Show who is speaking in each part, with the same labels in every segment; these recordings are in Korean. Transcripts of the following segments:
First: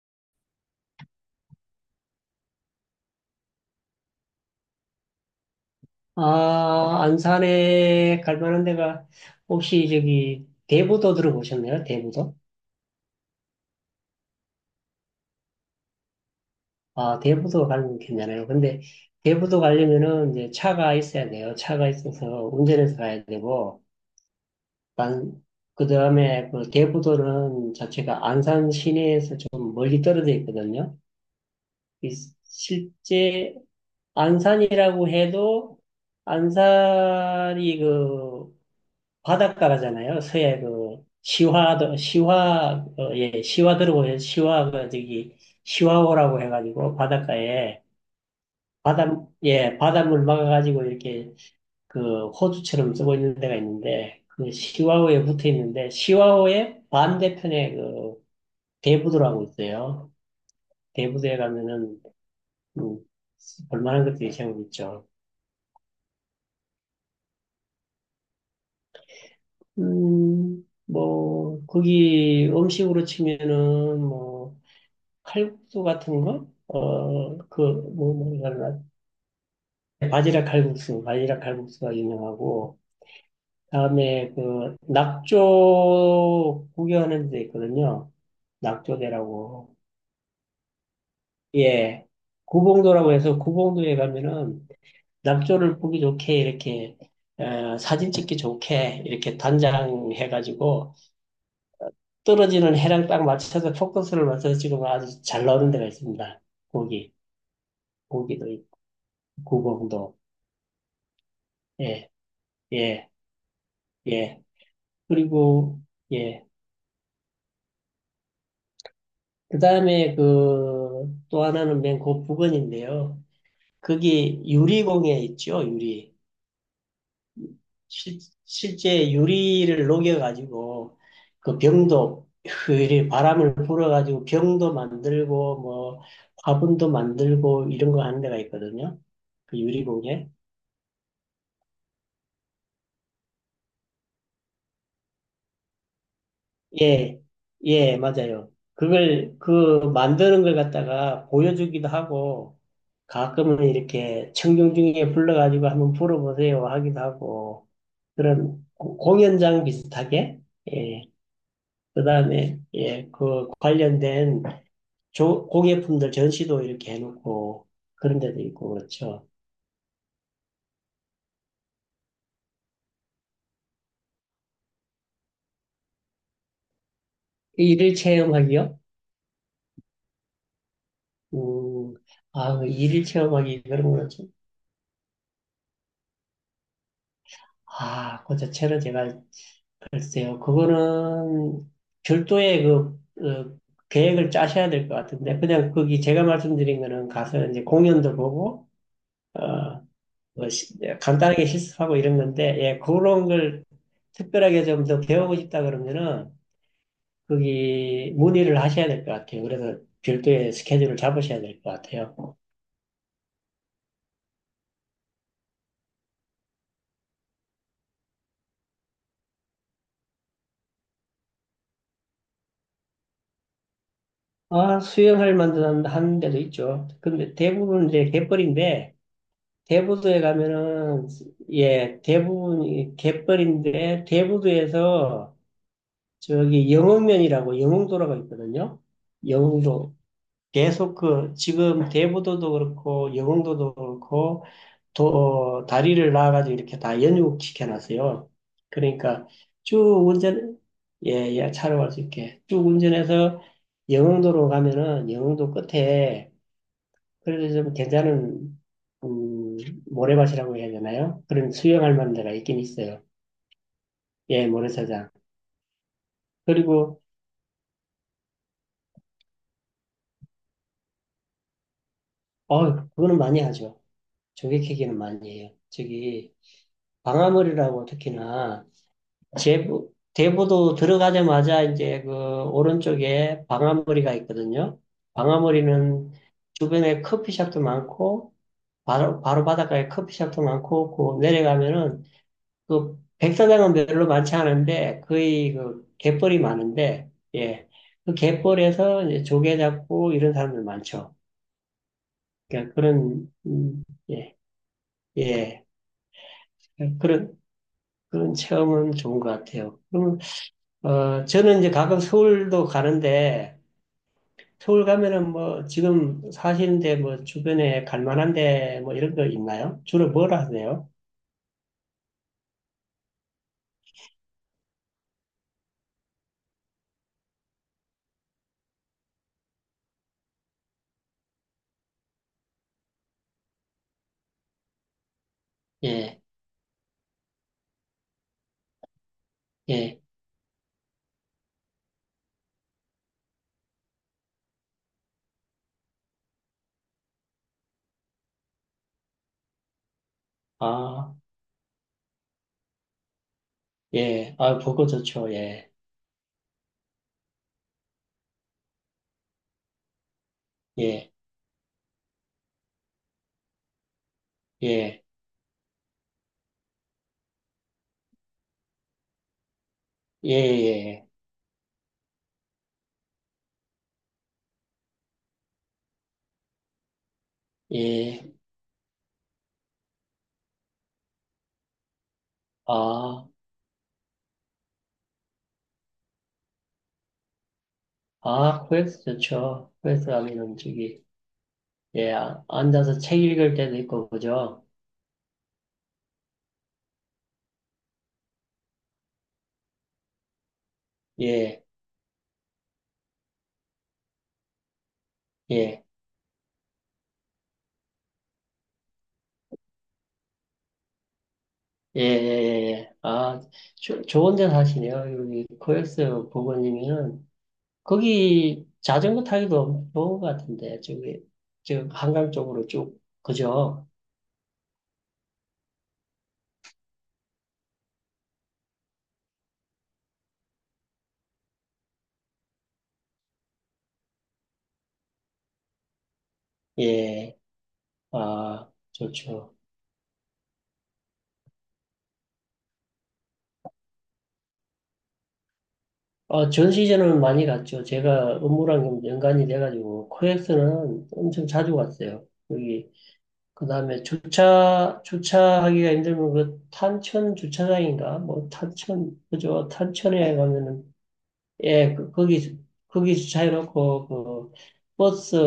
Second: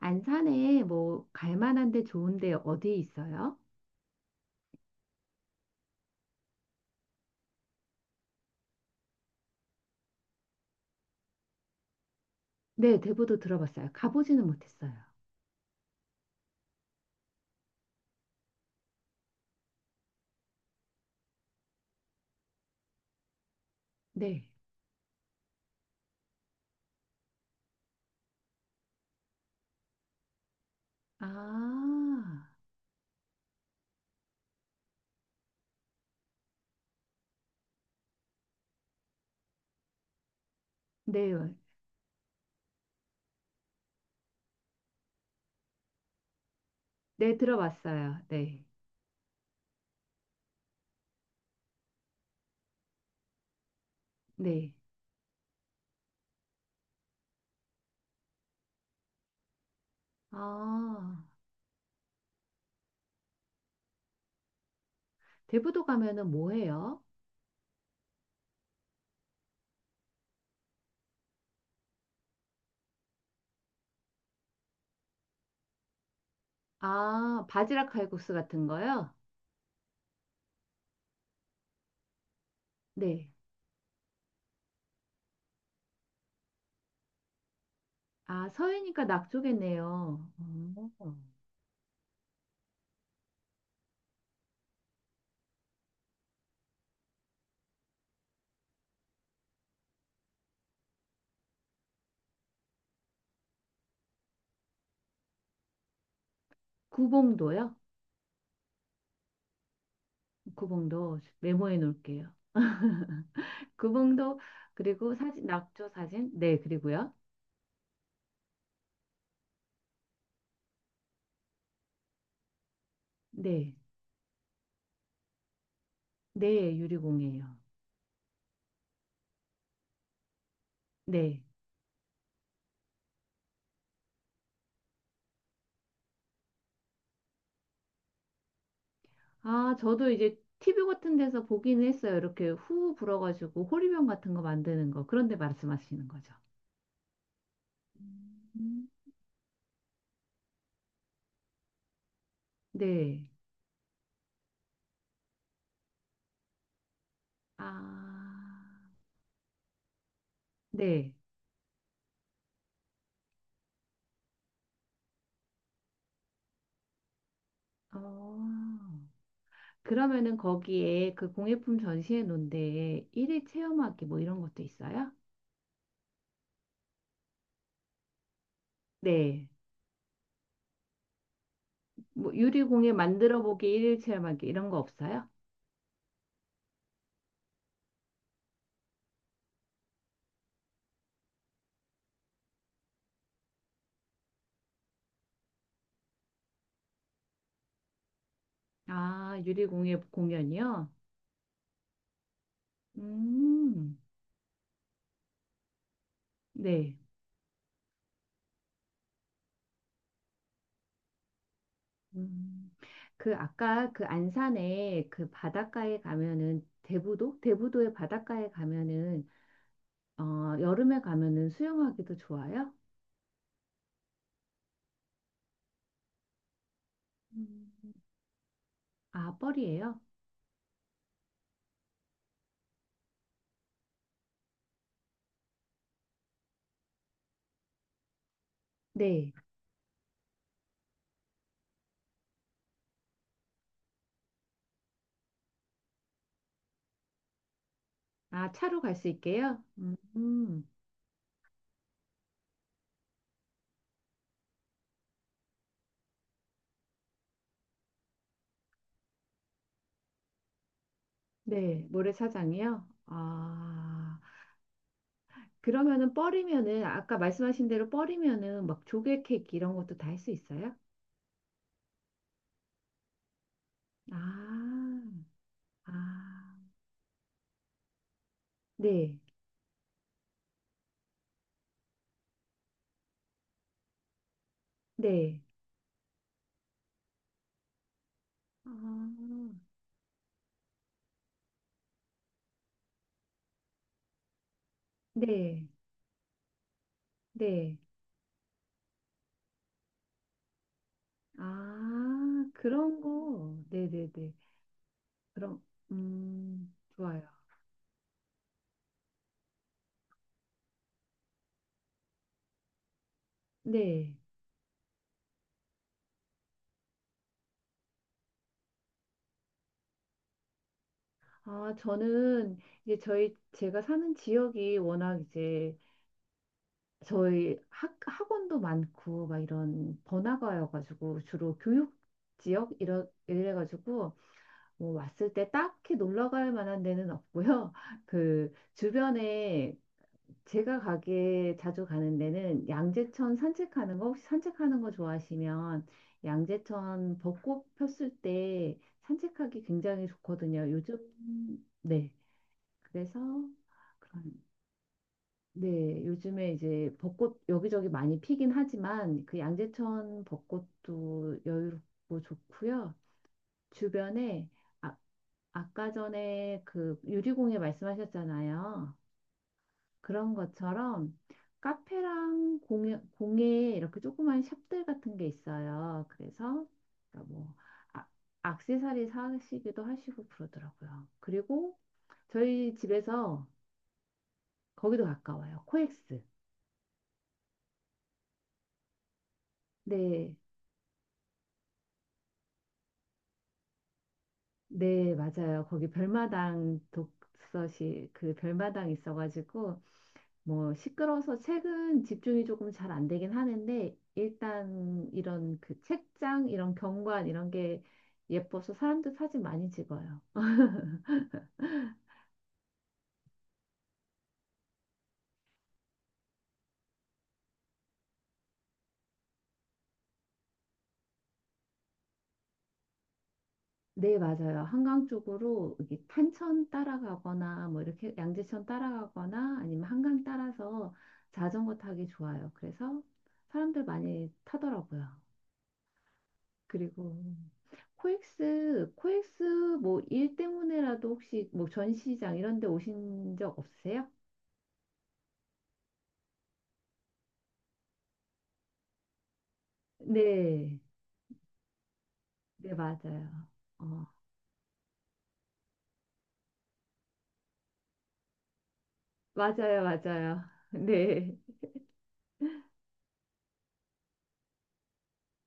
Speaker 1: 안산에 뭐 갈 만한 데 좋은 데 어디 있어요?
Speaker 2: 아, 안산에 갈 만한 데가 혹시 저기 대부도 들어보셨나요? 대부도?
Speaker 1: 네, 대부도 들어봤어요. 가보지는 못했어요.
Speaker 2: 아, 대부도 가는 게 괜찮아요. 근데 대부도 가려면은 이제 차가 있어야 돼요. 차가 있어서 운전해서 가야 되고,
Speaker 1: 네.
Speaker 2: 난, 그 다음에 그 대부도는 자체가 안산 시내에서 좀 멀리 떨어져 있거든요.
Speaker 1: 아,
Speaker 2: 이 실제 안산이라고 해도 안산이 그 바닷가잖아요. 서해 그
Speaker 1: 네.
Speaker 2: 예 시화도라고 해서 시화가 저기 시화호라고 해가지고
Speaker 1: 네,
Speaker 2: 바닷가에
Speaker 1: 들어봤어요. 네.
Speaker 2: 바다 예 바닷물 막아가지고 이렇게 그 호수처럼 쓰고 있는 데가 있는데 그
Speaker 1: 네.
Speaker 2: 시화호에 붙어 있는데 시화호의 반대편에 그 대부도라고 있어요.
Speaker 1: 아,
Speaker 2: 대부도에 가면은 음, 볼만한 것들이 제법 있죠.
Speaker 1: 대부도 가면은 뭐 해요?
Speaker 2: 뭐 거기 음식으로 치면은 뭐 칼국수 같은 거? 어,
Speaker 1: 아,
Speaker 2: 그,
Speaker 1: 바지락
Speaker 2: 뭐,
Speaker 1: 칼국수
Speaker 2: 뭐, 이거
Speaker 1: 같은 거요?
Speaker 2: 바지락 칼국수가 유명하고,
Speaker 1: 네.
Speaker 2: 다음에 그, 낙조 구경하는 데 있거든요.
Speaker 1: 아, 서해니까
Speaker 2: 낙조대라고.
Speaker 1: 낙조겠네요. 어.
Speaker 2: 예. 구봉도라고 해서 구봉도에 가면은 낙조를 보기 좋게 이렇게, 사진 찍기 좋게 이렇게 단장해가지고 떨어지는 해랑 딱 맞춰서 포커스를 맞춰서 찍으면 아주 잘 나오는 데가 있습니다. 고기,
Speaker 1: 구봉도요?
Speaker 2: 고기도 있고, 구봉도.
Speaker 1: 구봉도 메모해
Speaker 2: 예.
Speaker 1: 놓을게요.
Speaker 2: 예,
Speaker 1: 구봉도
Speaker 2: 예.
Speaker 1: 그리고 사진
Speaker 2: 그리고,
Speaker 1: 낙조 사진
Speaker 2: 예.
Speaker 1: 네 그리고요.
Speaker 2: 그 다음에 그, 또 하나는 맨 그 부근인데요.
Speaker 1: 네.
Speaker 2: 거기 유리공예 있죠, 유리.
Speaker 1: 네, 유리공이에요.
Speaker 2: 실, 실제 유리를 녹여가지고,
Speaker 1: 네.
Speaker 2: 그 병도, 그 유리 바람을 불어가지고 병도 만들고, 뭐, 화분도 만들고, 이런 거 하는 데가 있거든요. 그
Speaker 1: 아, 저도
Speaker 2: 유리공예.
Speaker 1: 이제 TV 같은 데서 보기는 했어요. 이렇게 후 불어가지고 호리병 같은 거 만드는 거. 그런데 말씀하시는 거죠.
Speaker 2: 예, 예, 맞아요.
Speaker 1: 음.
Speaker 2: 그 만드는 걸 갖다가 보여주기도 하고,
Speaker 1: 네.
Speaker 2: 가끔은 이렇게 청중 중에 불러가지고 한번 불어보세요 하기도 하고
Speaker 1: 아,
Speaker 2: 그런 공연장 비슷하게 예.
Speaker 1: 네.
Speaker 2: 그다음에 예, 그 관련된 공예품들 전시도 이렇게 해놓고
Speaker 1: 어.
Speaker 2: 그런 데도 있고 그렇죠.
Speaker 1: 그러면은 거기에 그 공예품 전시회 놓은데 일일 체험하기 뭐 이런 것도 있어요?
Speaker 2: 일일 체험하기요?
Speaker 1: 네.
Speaker 2: 음,
Speaker 1: 뭐
Speaker 2: 그
Speaker 1: 유리공예
Speaker 2: 일일
Speaker 1: 만들어
Speaker 2: 체험하기
Speaker 1: 보기
Speaker 2: 그런
Speaker 1: 일일
Speaker 2: 거는 좀,
Speaker 1: 체험하기 이런 거 없어요?
Speaker 2: 아, 그 자체는 제가 글쎄요, 그거는 별도의 어, 계획을 짜셔야 될 것 같은데, 그냥 거기 제가 말씀드린 거는 가서 이제 공연도 보고,
Speaker 1: 아,
Speaker 2: 어,
Speaker 1: 유리공예
Speaker 2: 뭐
Speaker 1: 공연이요?
Speaker 2: 간단하게 실습하고 이런 건데, 예, 그런 걸
Speaker 1: 음.
Speaker 2: 특별하게 좀 더 배우고 싶다 그러면은,
Speaker 1: 네.
Speaker 2: 거기 문의를 하셔야 될 것 같아요. 그래서 별도의 스케줄을 잡으셔야 될 것 같아요.
Speaker 1: 음, 그 아까 그 안산에 그 바닷가에 가면은 대부도? 대부도의 바닷가에 가면은 여름에 가면은 수영하기도 좋아요?
Speaker 2: 아, 수영할 만한 한 데도 있죠. 근데
Speaker 1: 음.
Speaker 2: 대부분 이제 갯벌인데,
Speaker 1: 아, 뻘이에요?
Speaker 2: 대부도에 가면은 예 대부분 이 갯벌인데 대부도에서 저기 영흥면이라고 영흥도로가 있거든요.
Speaker 1: 네.
Speaker 2: 영흥도 계속 그 지금 대부도도 그렇고 영흥도도 그렇고 도 다리를 나와가지고 이렇게 다 연육시켜놨어요.
Speaker 1: 아, 차로 갈 수
Speaker 2: 그러니까
Speaker 1: 있게요?
Speaker 2: 쭉 운전
Speaker 1: 음,
Speaker 2: 예예 차로 갈 수 있게 쭉 운전해서 영흥도로 가면은 영흥도 끝에 그래도 좀 괜찮은 음, 모래밭이라고 해야 되나요? 그런
Speaker 1: 네.
Speaker 2: 수영할 만한 데가 있긴
Speaker 1: 모래사장이요?
Speaker 2: 있어요.
Speaker 1: 아,
Speaker 2: 예, 모래사장.
Speaker 1: 그러면은 뻘이면은
Speaker 2: 그리고
Speaker 1: 아까 말씀하신 대로 뻘이면은 막 조개 케이크 이런 것도 다 할 수 있어요?
Speaker 2: 그거는 많이 하죠.
Speaker 1: 아,
Speaker 2: 조개캐기는 많이 해요. 저기
Speaker 1: 아,
Speaker 2: 방아머리라고 특히나
Speaker 1: 네.
Speaker 2: 제부 대부도 들어가자마자 이제 그 오른쪽에 방아머리가 있거든요.
Speaker 1: 네.
Speaker 2: 방아머리는 주변에 커피숍도 많고
Speaker 1: 아,
Speaker 2: 바로 바로 바닷가에 커피숍도 많고 그 내려가면은 그 백사장은 별로 많지 않은데 거의
Speaker 1: 네.
Speaker 2: 그 갯벌이 많은데 예.
Speaker 1: 네.
Speaker 2: 그 갯벌에서 이제 조개 잡고 이런 사람들 많죠.
Speaker 1: 아,
Speaker 2: 그러니까
Speaker 1: 그런
Speaker 2: 그런
Speaker 1: 거. 네네네.
Speaker 2: 예.
Speaker 1: 그럼,
Speaker 2: 예.
Speaker 1: 좋아요.
Speaker 2: 그런 그런 체험은 좋은 것 같아요. 그러면 저는 이제 가끔 서울도 가는데
Speaker 1: 네.
Speaker 2: 서울 가면은 뭐 지금 사시는데 뭐 주변에 갈 만한 데뭐 이런 거 있나요? 주로 뭘 하세요?
Speaker 1: 아, 저는 이제 제가 사는 지역이 워낙 이제 저희 학원도 많고 막 이런 번화가여가지고 주로 교육 지역 이래가지고 뭐 왔을 때 딱히
Speaker 2: 예.
Speaker 1: 놀러 갈 만한 데는 없고요. 그 주변에
Speaker 2: 예.
Speaker 1: 제가 가게 자주 가는 데는 양재천 산책하는 거 혹시 산책하는 거 좋아하시면 양재천 벚꽃 폈을 때 산책하기 굉장히 좋거든요. 요즘
Speaker 2: 아,
Speaker 1: 네. 그래서 그런
Speaker 2: 예. 아, 보고 좋죠. 예.
Speaker 1: 네, 요즘에 이제 벚꽃 여기저기 많이 피긴 하지만 그 양재천
Speaker 2: 예.
Speaker 1: 벚꽃도 여유롭고 좋고요. 주변에 아,
Speaker 2: 예.
Speaker 1: 아까 전에 그 유리공예 말씀하셨잖아요.
Speaker 2: 예.
Speaker 1: 그런
Speaker 2: 예.
Speaker 1: 것처럼 카페랑 공예 이렇게 조그만 샵들 같은 게 있어요. 그래서 그러니까 뭐 아,
Speaker 2: 예,
Speaker 1: 액세서리 사시기도 하시고 그러더라고요. 그리고 저희
Speaker 2: 아,
Speaker 1: 집에서 거기도 가까워요. 코엑스.
Speaker 2: 아, 코엑스 좋죠. 코엑스
Speaker 1: 네,
Speaker 2: 가면 음식이. 예, 아, 앉아서 책 읽을 때도 있고, 그죠?
Speaker 1: 네, 맞아요. 거기 별마당 독서실 그 별마당 있어가지고 뭐 시끄러워서
Speaker 2: 예,
Speaker 1: 책은 집중이 조금 잘 안 되긴 하는데 일단 이런 그
Speaker 2: 예,
Speaker 1: 책장 이런 경관 이런 게 예뻐서 사람들 사진 많이 찍어요.
Speaker 2: 예, 예, 예. 예. 예. 아, 좋은 데 사시네요. 여기 코엑스 부모님이는. 거기 자전거 타기도 좋은 것 같은데, 저기, 지금 한강 쪽으로 쭉, 그죠?
Speaker 1: 네, 맞아요. 한강 쪽으로 이게 탄천 따라가거나 뭐 이렇게 양재천 따라가거나 아니면 한강 따라서 자전거 타기 좋아요. 그래서 사람들 많이 타더라고요. 그리고
Speaker 2: 예, 아,
Speaker 1: 코엑스
Speaker 2: 좋죠.
Speaker 1: 뭐 일 때문에라도 혹시 뭐 전시장 이런 데 오신 적 없으세요?
Speaker 2: 전 시즌은 많이 갔죠. 제가 업무랑 좀 연관이 돼가지고,
Speaker 1: 네.
Speaker 2: 코엑스는 엄청 자주 갔어요.
Speaker 1: 네,
Speaker 2: 여기
Speaker 1: 맞아요.
Speaker 2: 그 다음에
Speaker 1: 어,
Speaker 2: 주차하기가 힘들면 그 탄천 주차장인가? 뭐 탄천, 그죠?
Speaker 1: 맞아요,
Speaker 2: 탄천에
Speaker 1: 맞아요.
Speaker 2: 가면은,
Speaker 1: 네,
Speaker 2: 예, 그, 거기 주차해놓고 그 버스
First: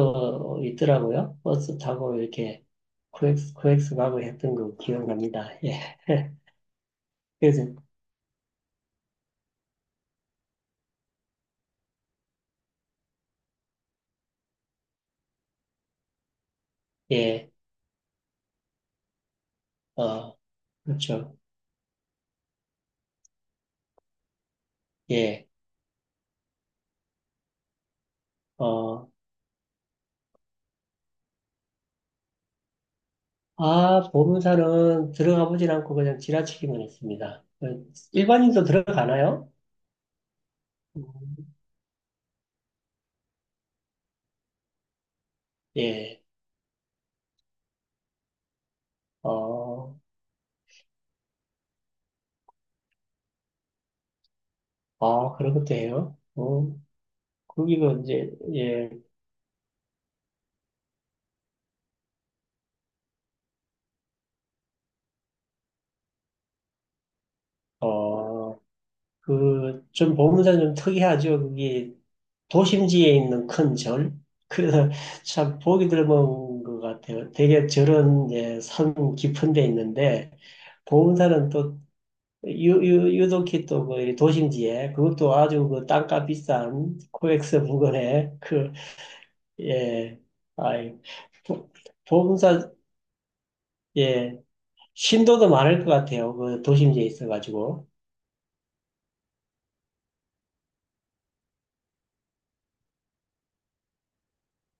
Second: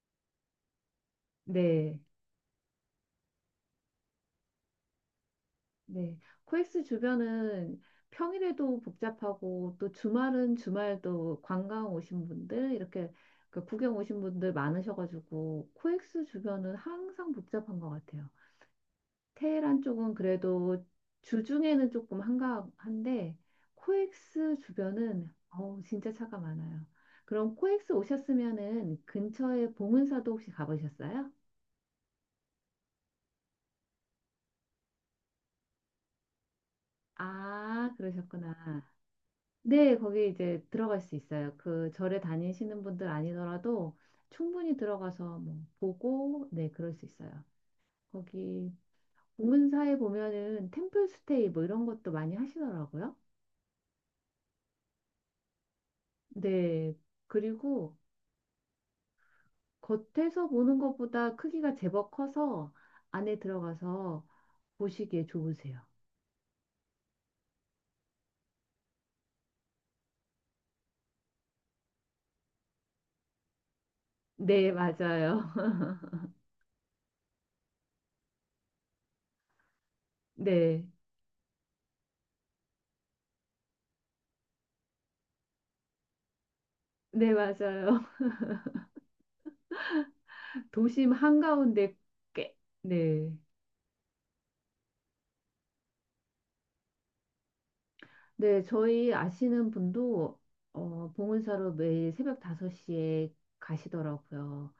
Speaker 2: 있더라고요. 버스
Speaker 1: 네,
Speaker 2: 타고 이렇게 코엑스 가고 했던 거 기억납니다. 예.
Speaker 1: 네. 코엑스
Speaker 2: 그래서,
Speaker 1: 주변은 평일에도 복잡하고 또 주말은 주말도 관광 오신 분들 이렇게 그 구경 오신 분들 많으셔가지고 코엑스 주변은 항상
Speaker 2: 예,
Speaker 1: 복잡한 것 같아요. 테헤란 쪽은
Speaker 2: 어,
Speaker 1: 그래도
Speaker 2: 그렇죠.
Speaker 1: 주중에는 조금 한가한데 코엑스 주변은
Speaker 2: 예,
Speaker 1: 어우 진짜 차가 많아요. 그럼 코엑스 오셨으면은
Speaker 2: 어,
Speaker 1: 근처에 봉은사도 혹시 가보셨어요?
Speaker 2: 아, 보름산은 들어가 보진 않고 그냥 지나치기만 했습니다.
Speaker 1: 아, 그러셨구나.
Speaker 2: 일반인도 들어가나요?
Speaker 1: 네, 거기 이제 들어갈 수 있어요.
Speaker 2: 음,
Speaker 1: 그 절에 다니시는 분들 아니더라도 충분히 들어가서 뭐
Speaker 2: 예,
Speaker 1: 보고 네, 그럴 수 있어요. 거기
Speaker 2: 어,
Speaker 1: 봉은사에 보면은 템플스테이 뭐 이런 것도 많이 하시더라고요.
Speaker 2: 그런 것도 해요
Speaker 1: 네.
Speaker 2: 거기가
Speaker 1: 그리고
Speaker 2: 이제, 예,
Speaker 1: 겉에서 보는 것보다 크기가 제법 커서 안에 들어가서 보시기에 좋으세요.
Speaker 2: 어, 좀 보문사는 좀 특이하죠. 그게 도심지에 있는 큰 절.
Speaker 1: 네,
Speaker 2: 그래서
Speaker 1: 맞아요.
Speaker 2: 참 보기 드문 것 같아요. 되게 절은 이제 산 깊은 데 있는데,
Speaker 1: 네,
Speaker 2: 보문사는 또 유독히 또그 도심지에 그것도 아주 그 땅값 비싼
Speaker 1: 네,
Speaker 2: 코엑스
Speaker 1: 맞아요.
Speaker 2: 부근에 그, 예, 아이,
Speaker 1: 도심
Speaker 2: 보-
Speaker 1: 한가운데
Speaker 2: 보문
Speaker 1: 꽤,
Speaker 2: 사
Speaker 1: 네.
Speaker 2: 예. 신도도 많을 것 같아요. 그 도심지에 있어가지고.
Speaker 1: 네, 저희 아시는 분도 봉은사로 매일 새벽 5시에 가시더라고요.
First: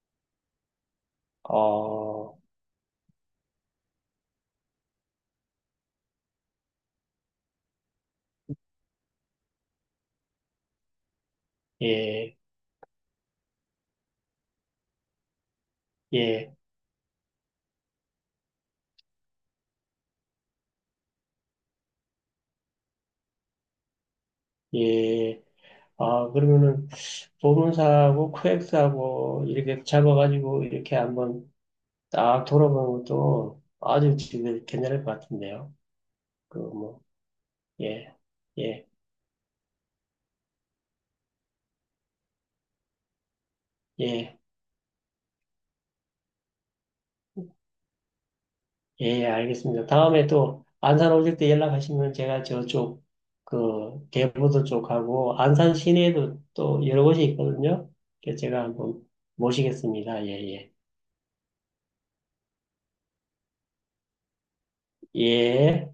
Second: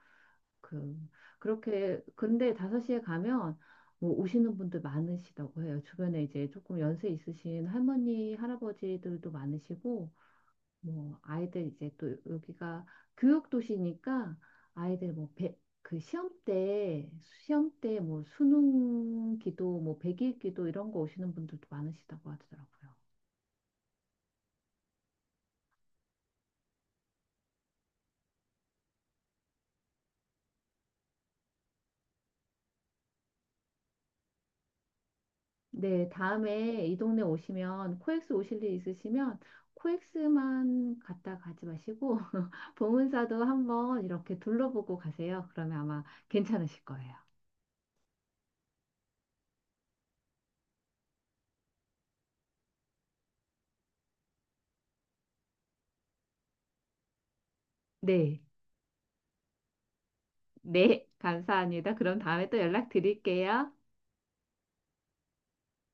Speaker 1: 그, 그렇게,
Speaker 2: 어,
Speaker 1: 근데 5시에 가면 뭐 오시는 분들 많으시다고 해요. 주변에 이제 조금 연세 있으신 할머니, 할아버지들도 많으시고, 뭐 아이들 이제 또
Speaker 2: 예,
Speaker 1: 여기가 교육 도시니까 아이들 뭐 그 시험
Speaker 2: 예,
Speaker 1: 때 시험 때 뭐 수능 기도 뭐 100일 기도 이런 거 오시는 분들도 많으시다고 하더라고요.
Speaker 2: 예. 아, 그러면은 보문사하고 코엑스하고 이렇게 잡아가지고 이렇게 한번 딱 돌아보는 것도 아주 지금 괜찮을 것 같은데요.
Speaker 1: 네,
Speaker 2: 그
Speaker 1: 다음에 이
Speaker 2: 뭐,
Speaker 1: 동네 오시면
Speaker 2: 예,
Speaker 1: 코엑스 오실 일
Speaker 2: 예,
Speaker 1: 있으시면 코엑스만 갔다 가지 마시고 봉은사도 한번 이렇게
Speaker 2: 예.
Speaker 1: 둘러보고 가세요. 그러면 아마 괜찮으실 거예요.
Speaker 2: 예, 알겠습니다. 다음에 또 안산 오실 때 연락하시면 제가 저쪽 그 개부도 쪽하고 안산 시내에도 또 여러 곳이 있거든요. 그래서
Speaker 1: 네.
Speaker 2: 제가 한번 모시겠습니다. 예, 예.
Speaker 1: 네, 감사합니다. 그럼 다음에 또 연락드릴게요.
Speaker 2: 예.